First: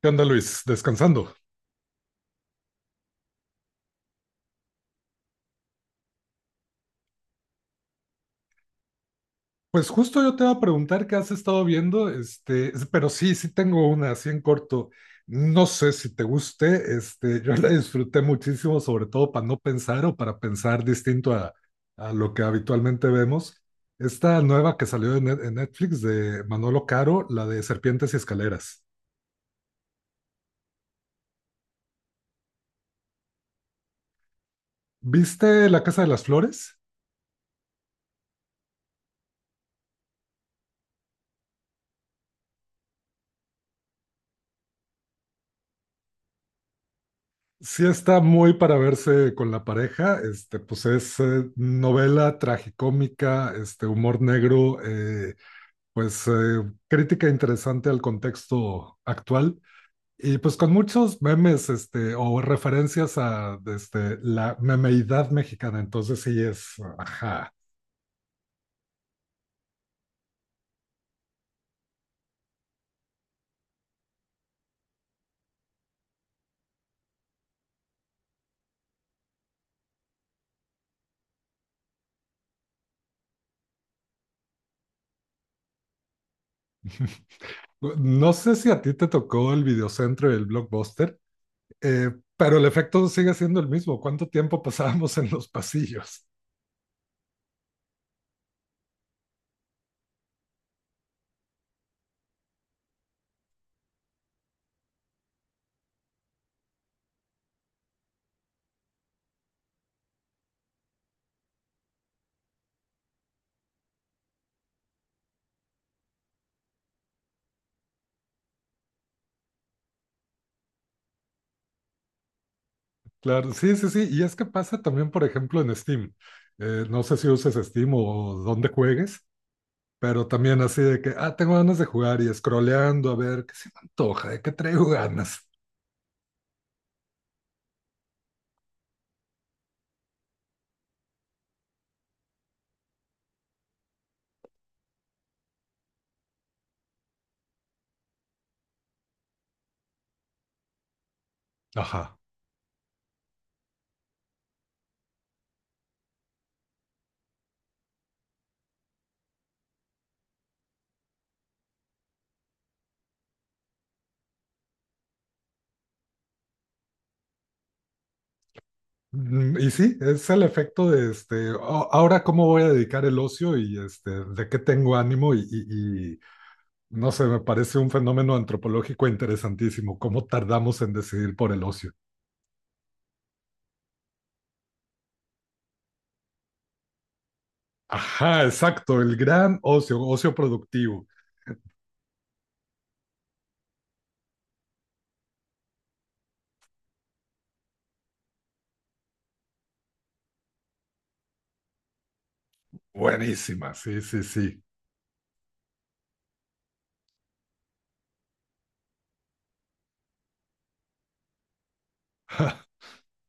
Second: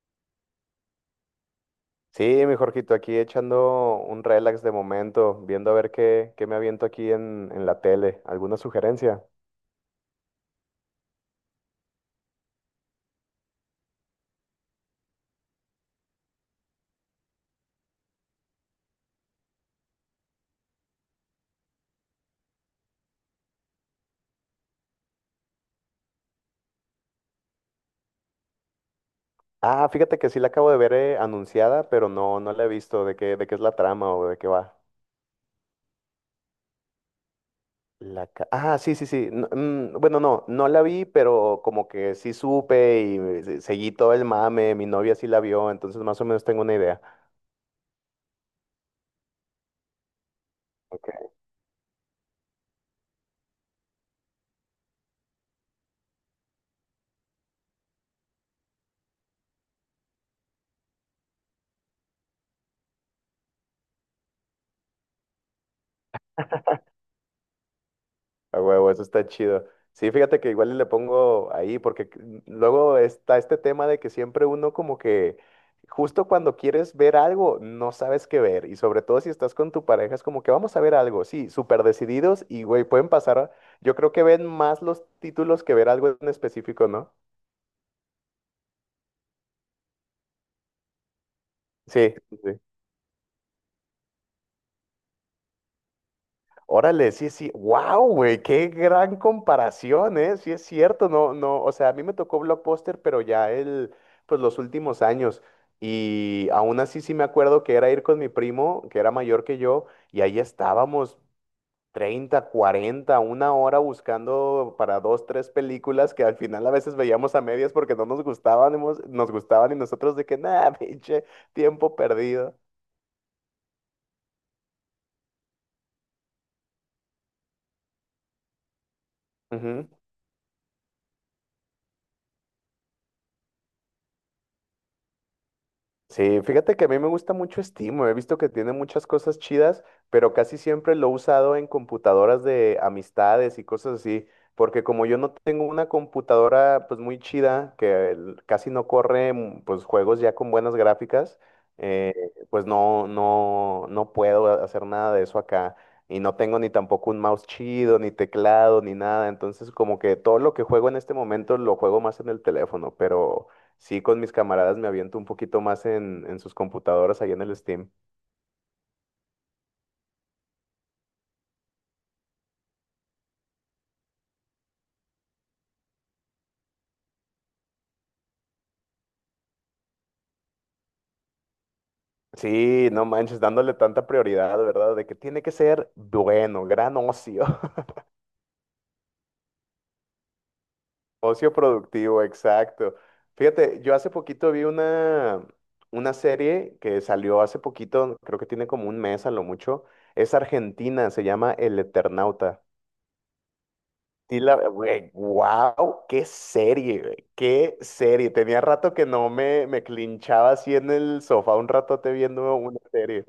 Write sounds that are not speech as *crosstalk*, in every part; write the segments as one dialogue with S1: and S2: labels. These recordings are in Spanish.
S1: ¿Qué onda, Luis? Descansando.
S2: Sí, mi Jorgito, aquí echando un relax de momento, viendo a ver qué me aviento aquí en la tele. ¿Alguna sugerencia?
S1: Pues justo yo te iba a preguntar qué has estado viendo, pero sí, sí tengo una así en corto. No sé si te guste, yo la disfruté muchísimo, sobre todo para no pensar o para pensar distinto a lo que habitualmente vemos. Esta nueva que salió en Netflix de Manolo Caro, la de Serpientes y Escaleras.
S2: Ah, fíjate que sí la acabo de ver anunciada, pero no, no la he visto. ¿De qué es la trama o de qué va?
S1: ¿Viste La Casa de las Flores?
S2: Ah, sí, sí, sí. No, bueno, no, no la vi, pero como que sí supe y seguí todo el mame. Mi novia sí la vio, entonces más o menos tengo una idea.
S1: Sí está muy para verse con la pareja, pues es novela tragicómica, este, humor negro, pues eh, crítica interesante al contexto actual y pues con muchos memes, este, o referencias a este, la memeidad mexicana. Entonces sí es, ajá.
S2: A huevo, eso está chido. Sí, fíjate que igual y le pongo ahí, porque luego está este tema de que siempre uno como que justo cuando quieres ver algo, no sabes qué ver. Y sobre todo si estás con tu pareja, es como que vamos a ver algo, sí, súper decididos y, güey, pueden pasar, yo creo que ven más los títulos que ver algo en específico, ¿no?
S1: *laughs* No sé si a ti te tocó el videocentro y el blockbuster, eh,
S2: Sí, sí,
S1: pero
S2: sí.
S1: el efecto sigue siendo el mismo. ¿Cuánto tiempo pasábamos en los pasillos?
S2: Órale, sí, sí, wow, güey, qué gran comparación, ¿eh? Sí es cierto, no, no, o sea, a mí me tocó Blockbuster, pero ya el, pues los últimos años, y aún así sí me acuerdo que era ir con mi primo, que era mayor que yo, y ahí estábamos 30 40 una hora buscando para dos, tres películas que al final a veces veíamos a medias porque no nos gustaban, nos gustaban y nosotros de que, nada, *laughs* pinche, tiempo perdido.
S1: Claro, sí, sí, sí. Y es que pasa también, por ejemplo, en Steam. No sé si uses Steam o dónde juegues, pero también así de que, ah, tengo ganas de jugar y scrolleando a ver qué se me antoja, de qué traigo ganas.
S2: Sí, fíjate que a mí me gusta mucho Steam, he visto que tiene muchas cosas chidas, pero casi siempre lo he usado en computadoras de amistades y cosas así, porque como yo no tengo una computadora pues muy chida, que casi no corre pues juegos ya con buenas gráficas, eh,
S1: Ajá.
S2: pues no, no, no puedo hacer nada de eso acá. Y no tengo ni tampoco un mouse chido, ni teclado, ni nada. Entonces, como que todo lo que juego en este momento lo juego más en el teléfono, pero... Sí, con mis camaradas me aviento un poquito más en sus computadoras ahí en el Steam.
S1: Y sí, es el efecto de este, "Oh, ahora cómo voy a dedicar el ocio y este, de qué tengo ánimo y no sé, me parece un fenómeno antropológico interesantísimo, cómo tardamos en decidir por el ocio."
S2: Sí, no manches, dándole tanta prioridad, ¿verdad? De que tiene que ser bueno, gran ocio. *laughs*
S1: Ajá, exacto, el gran ocio, ocio productivo.
S2: Ocio productivo, exacto. Fíjate, yo hace poquito vi una serie que salió hace poquito, creo que tiene como un mes a lo mucho. Es argentina, se llama El Eternauta.
S1: Buenísima, sí, sí,
S2: Sí, la,
S1: sí.
S2: güey, wow, qué serie, güey, qué serie. Tenía rato que no me clinchaba así en el sofá un
S1: *laughs*
S2: ratote viendo
S1: Ja.
S2: una serie.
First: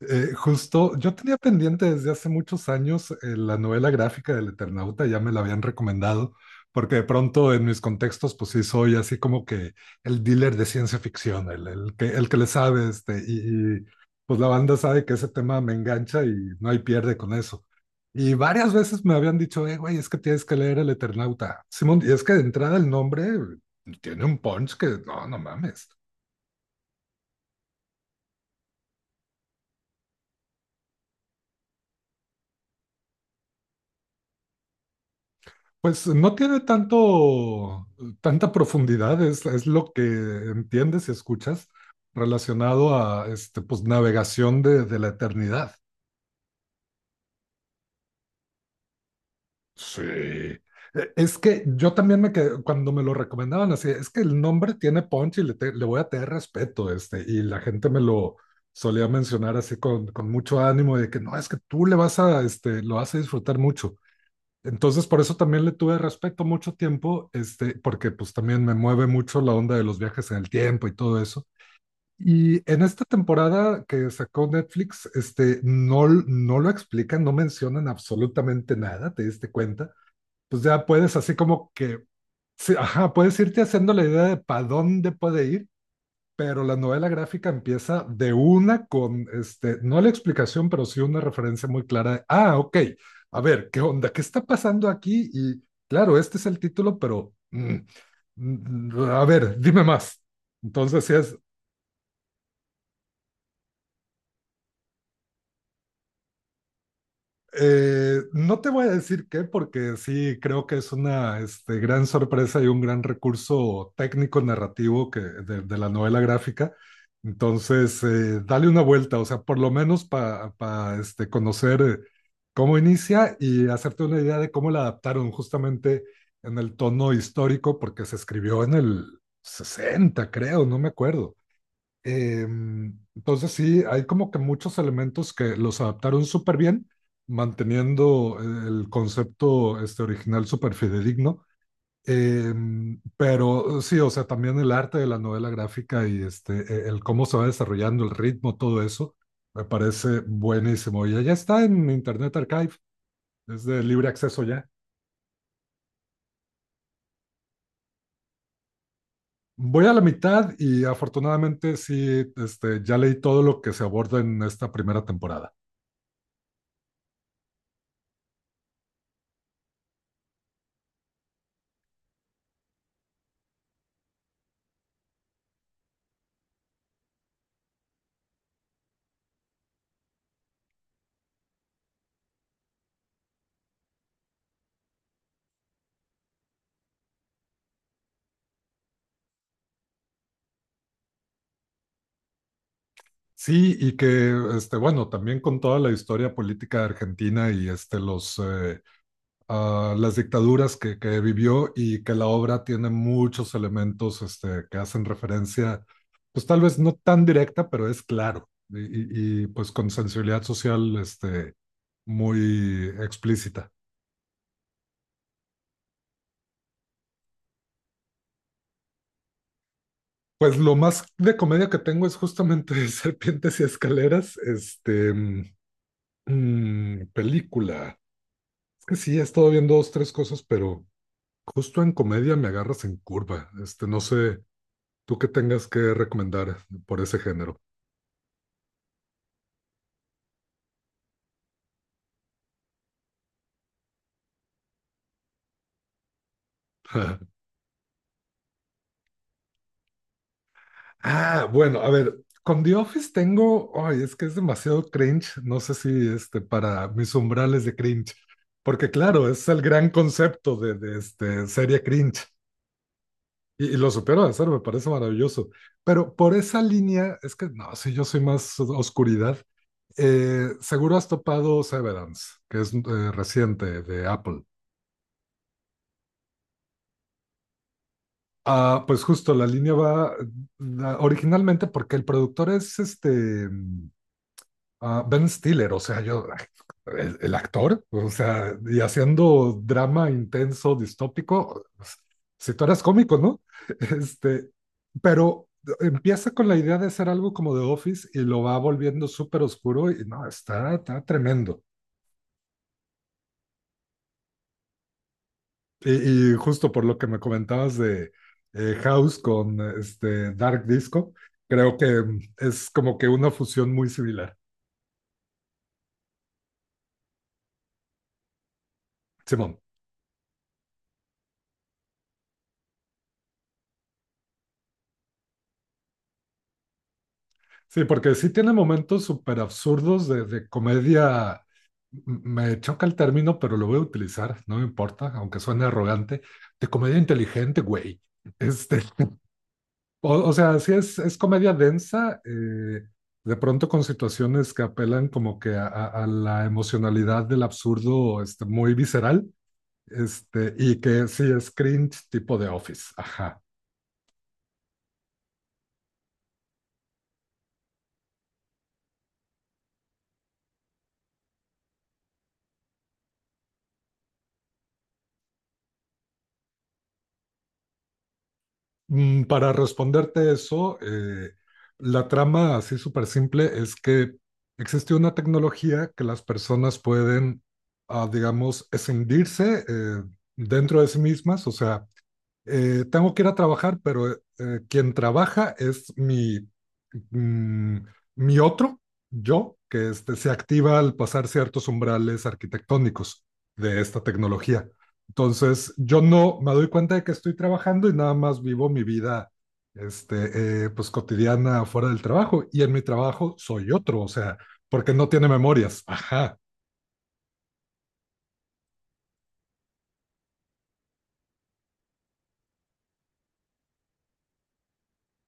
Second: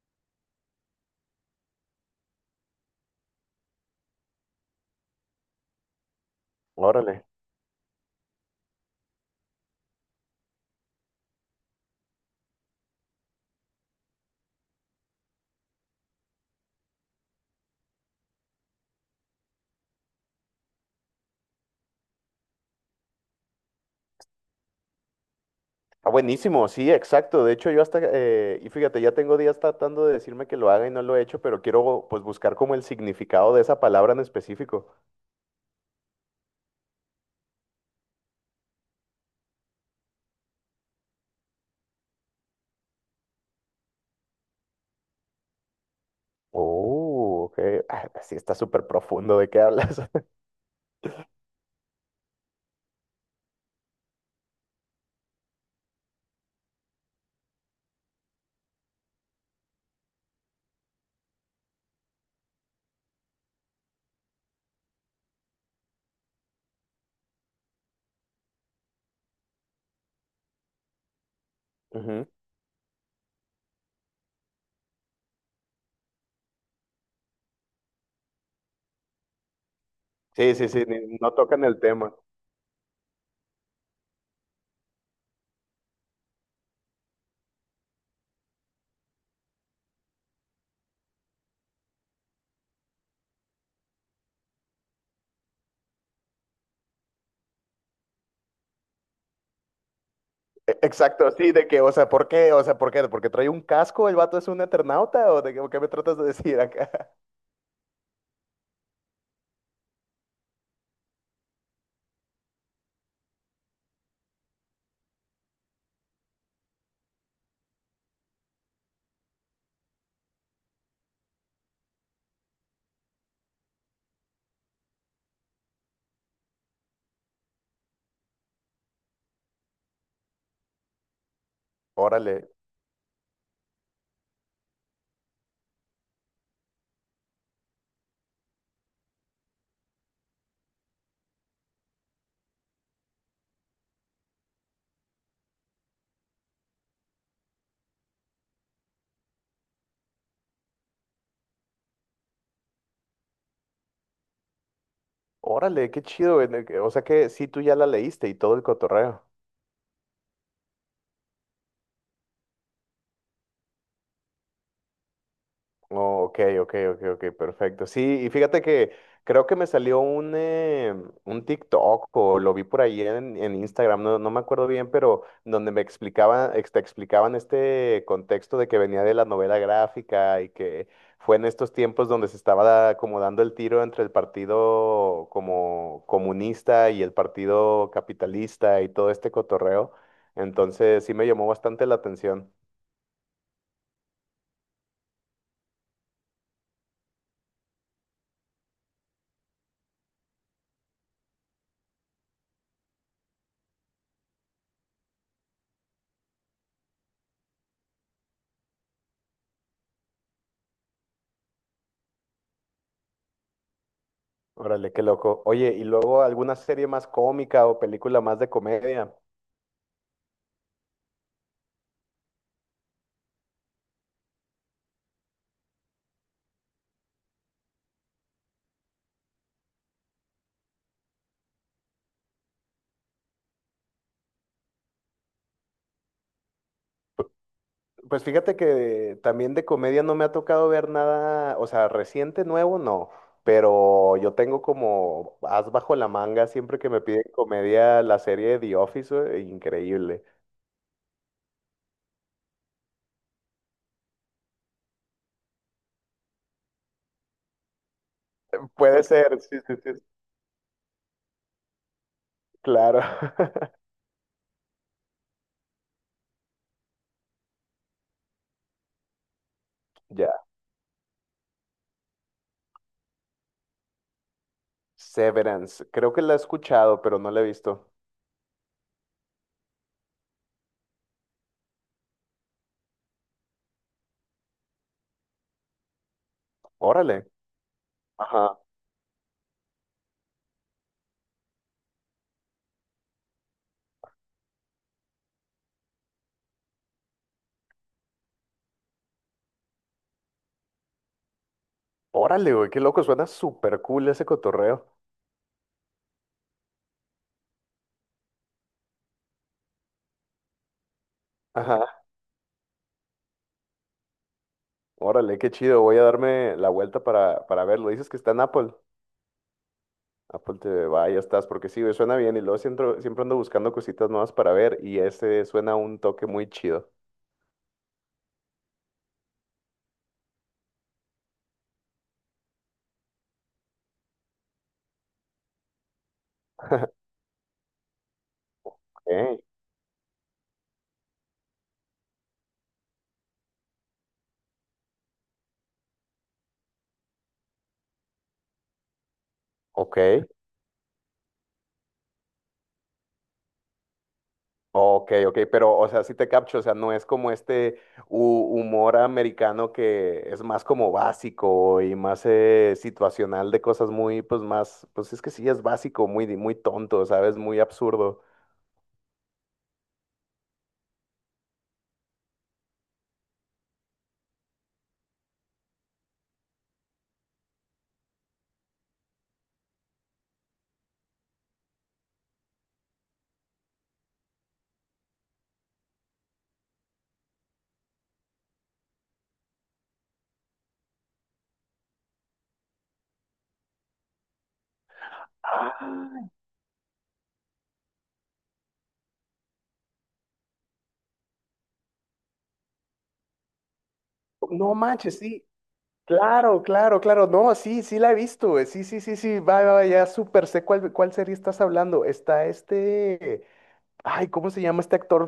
S1: Justo, yo tenía pendiente desde hace muchos años la novela gráfica del Eternauta, ya me la habían recomendado, porque de
S2: Órale.
S1: pronto en mis contextos, pues sí, soy así como que el dealer de ciencia ficción, el que le sabe, pues la banda sabe que ese tema me engancha y no hay pierde con eso. Y varias veces me habían dicho, güey, es que tienes que leer el Eternauta. Simón, y es que de entrada el nombre tiene un punch que no, no mames.
S2: Ah, buenísimo, sí, exacto. De hecho, yo hasta, y fíjate, ya tengo días tratando de decirme que lo haga y no lo he hecho, pero quiero pues buscar como el significado de esa palabra en específico.
S1: Pues no tiene tanto, tanta profundidad, es lo que entiendes y escuchas relacionado a este, pues, navegación de la eternidad.
S2: Oh, ok. Ah, sí, está súper profundo de qué hablas.
S1: Sí. Es que yo también me quedé, cuando me lo recomendaban así, es que el nombre tiene punch y le voy a tener respeto, este, y la gente me lo solía mencionar así con mucho ánimo de que no, es que tú le vas a, este, lo vas a disfrutar mucho. Entonces, por eso también le tuve respeto mucho tiempo, este, porque pues también me mueve mucho la onda de los viajes en el tiempo y todo eso.
S2: *laughs* Ujú.
S1: Y en esta temporada que sacó Netflix, este, no lo explican, no mencionan absolutamente nada, ¿te diste cuenta?
S2: Sí,
S1: Pues
S2: sí, sí,
S1: ya puedes
S2: no
S1: así
S2: tocan
S1: como
S2: el
S1: que,
S2: tema.
S1: sí, ajá, puedes irte haciendo la idea de para dónde puede ir, pero la novela gráfica empieza de una con, este, no la explicación, pero sí una referencia muy clara de, ah, ok, a ver, ¿qué onda? ¿Qué está pasando aquí? Y claro, este es el título, pero, a ver, dime más. Entonces, sí
S2: Exacto,
S1: es.
S2: sí, de que, o sea, ¿por qué? O sea, ¿por qué? ¿Porque trae un casco? ¿El vato es un eternauta? ¿O de qué, o qué me tratas de decir acá? *laughs*
S1: No te voy a decir qué, porque sí creo que es una, este, gran sorpresa y un gran recurso técnico narrativo de la novela gráfica. Entonces, dale una vuelta, o sea, por lo menos para este, conocer, cómo inicia y hacerte una idea de cómo la adaptaron justamente en el tono histórico, porque se escribió en el 60, creo, no me acuerdo.
S2: Órale,
S1: Entonces sí, hay como que muchos elementos que los adaptaron súper bien, manteniendo el concepto, este, original súper fidedigno. Pero sí, o sea, también el arte de la novela gráfica y este, el cómo se va desarrollando, el ritmo, todo eso, me parece buenísimo. Y ya está en Internet Archive, es de libre acceso ya.
S2: órale, qué chido, güey, o sea que sí, tú ya la leíste y todo el cotorreo.
S1: Voy a la mitad y afortunadamente sí, este, ya leí todo lo que se aborda en esta primera temporada.
S2: Oh, ok, perfecto. Sí, y fíjate que creo que me salió un TikTok o lo vi por ahí en Instagram, no, no me acuerdo bien, pero donde me explicaban, te explicaban este contexto de que venía de la novela gráfica y que fue en estos tiempos donde se estaba como dando el tiro entre el partido como comunista y el partido capitalista y todo este cotorreo. Entonces sí me llamó bastante la atención.
S1: Sí, y que, este, bueno, también con toda la historia política argentina y este, las dictaduras que vivió y que la obra tiene muchos elementos, este, que hacen referencia, pues tal vez no tan directa, pero es claro, y pues con sensibilidad social este, muy explícita.
S2: Órale, qué loco. Oye, y luego alguna serie más cómica o película más de comedia.
S1: Pues lo más de comedia que tengo es justamente *laughs* Serpientes y Escaleras, película. Es que sí, he estado viendo dos, tres cosas, pero... Justo en comedia me agarras en curva. Este, no sé, tú qué tengas que recomendar por ese género.
S2: Pues fíjate que también de comedia no me ha tocado ver nada, o sea, reciente, nuevo, no. Pero yo tengo como as bajo la manga siempre que me piden
S1: *laughs*
S2: comedia la serie The Office, increíble.
S1: Ah, bueno, a ver, con The Office tengo, ay, es que es demasiado cringe. No sé si este para mis umbrales de cringe, porque
S2: Puede
S1: claro,
S2: ser,
S1: es
S2: sí,
S1: el
S2: sí,
S1: gran
S2: sí, sí,
S1: concepto de este serie cringe
S2: claro.
S1: y
S2: *laughs*
S1: lo supero de hacer, me parece maravilloso. Pero por esa línea es que no, si yo soy más oscuridad.
S2: Ya.
S1: Seguro has topado Severance, que es reciente de Apple.
S2: Severance. Creo que la he escuchado, pero no la he visto.
S1: Ah, pues justo la línea va, ah, originalmente porque el productor es este, Ben Stiller, o sea, yo,
S2: Órale.
S1: el actor, o sea,
S2: Ajá.
S1: y haciendo drama intenso, distópico, pues, si tú eras cómico, ¿no? *laughs* Este, pero empieza con la idea de hacer algo como The Office y lo va volviendo súper oscuro y no, está, está tremendo.
S2: Órale, güey, qué loco. Suena súper cool ese cotorreo.
S1: Y justo por lo que me comentabas de House con este Dark Disco, creo
S2: Ajá.
S1: que es como que una fusión muy similar.
S2: Órale, qué chido. Voy a darme la vuelta para verlo. Dices que está en Apple.
S1: Simón.
S2: Apple TV, va, ya estás, porque sí, güey, suena bien. Y luego siempre, siempre ando buscando cositas nuevas para ver. Y ese suena un toque muy chido.
S1: Sí, porque sí tiene momentos súper absurdos de comedia. Me choca el término, pero lo voy a utilizar, no me importa, aunque suene arrogante, de comedia inteligente, güey. Este,
S2: Ok,
S1: o sea, sí es comedia densa, de pronto con situaciones que apelan como que a la emocionalidad del absurdo, este, muy visceral,
S2: ok,
S1: este, y que sí es cringe tipo de Office. Ajá.
S2: ok. Pero, o sea, sí te capcho. O sea, no es como este humor americano que es más como básico y más situacional de cosas muy, pues más, pues es que sí es básico, muy, muy tonto, ¿sabes? Muy absurdo.
S1: Para responderte eso, la trama así súper simple es que existe una tecnología que las personas pueden, ah, digamos, escindirse, dentro de sí mismas, o sea, tengo que ir a trabajar, pero quien trabaja es mi, mm, mi otro yo, que este, se activa al pasar ciertos umbrales arquitectónicos de esta tecnología. Entonces, yo
S2: Ah,
S1: no me doy cuenta de que estoy trabajando y nada más vivo mi vida este, pues cotidiana fuera del trabajo. Y en mi trabajo soy otro, o sea,
S2: no
S1: porque no
S2: manches,
S1: tiene
S2: sí.
S1: memorias. Ajá.
S2: Claro, claro, claro. No, sí, sí la he visto, güey. Sí, sí, sí, sí. Va, va, va, ya súper sé cuál serie estás hablando. Está este. Ay, ¿cómo se llama este actor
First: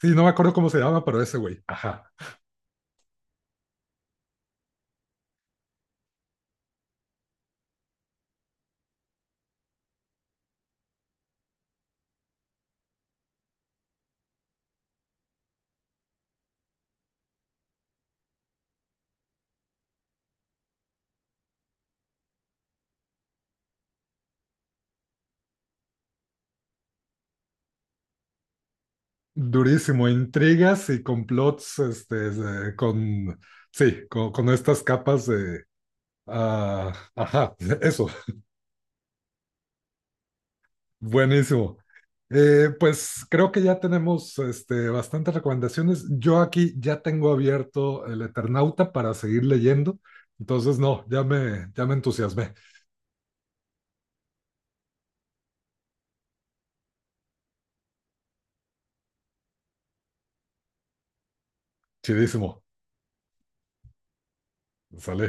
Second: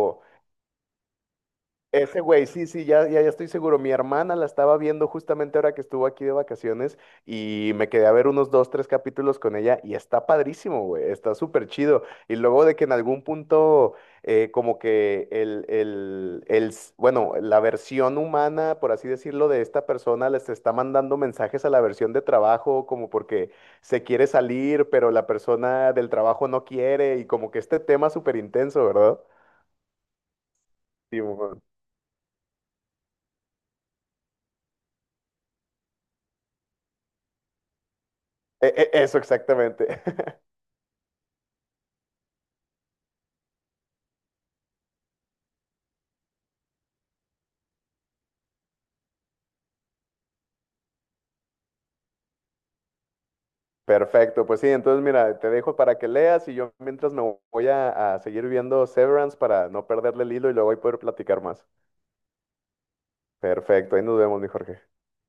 S1: Sí, no me acuerdo cómo se llama, pero ese güey. Ajá.
S2: Ese güey, sí, sí, ya, ya, ya estoy seguro. Mi hermana la estaba viendo justamente ahora que estuvo aquí de vacaciones y me quedé a ver unos dos, tres capítulos con ella y está padrísimo, güey, está súper chido. Y luego de que en algún punto, como que bueno, la versión humana, por así decirlo, de esta persona les está mandando mensajes a la versión de trabajo, como porque se quiere salir, pero la persona del trabajo no quiere y como que este tema súper intenso, ¿verdad?
S1: Durísimo, intrigas y
S2: Sí, mon.
S1: complots, este, con, sí, con estas capas de... ah, ajá, eso,
S2: Eso exactamente. *laughs*
S1: buenísimo. Pues creo que ya tenemos, este, bastantes recomendaciones. Yo aquí ya tengo abierto el Eternauta para seguir leyendo. Entonces, no, ya me entusiasmé.
S2: Perfecto, pues sí, entonces mira, te dejo para que leas y yo mientras me voy a seguir viendo Severance para no perderle el hilo y luego ahí poder platicar más.
S1: Chidísimo.
S2: Perfecto, ahí nos vemos, mi Jorge.
S1: Sale.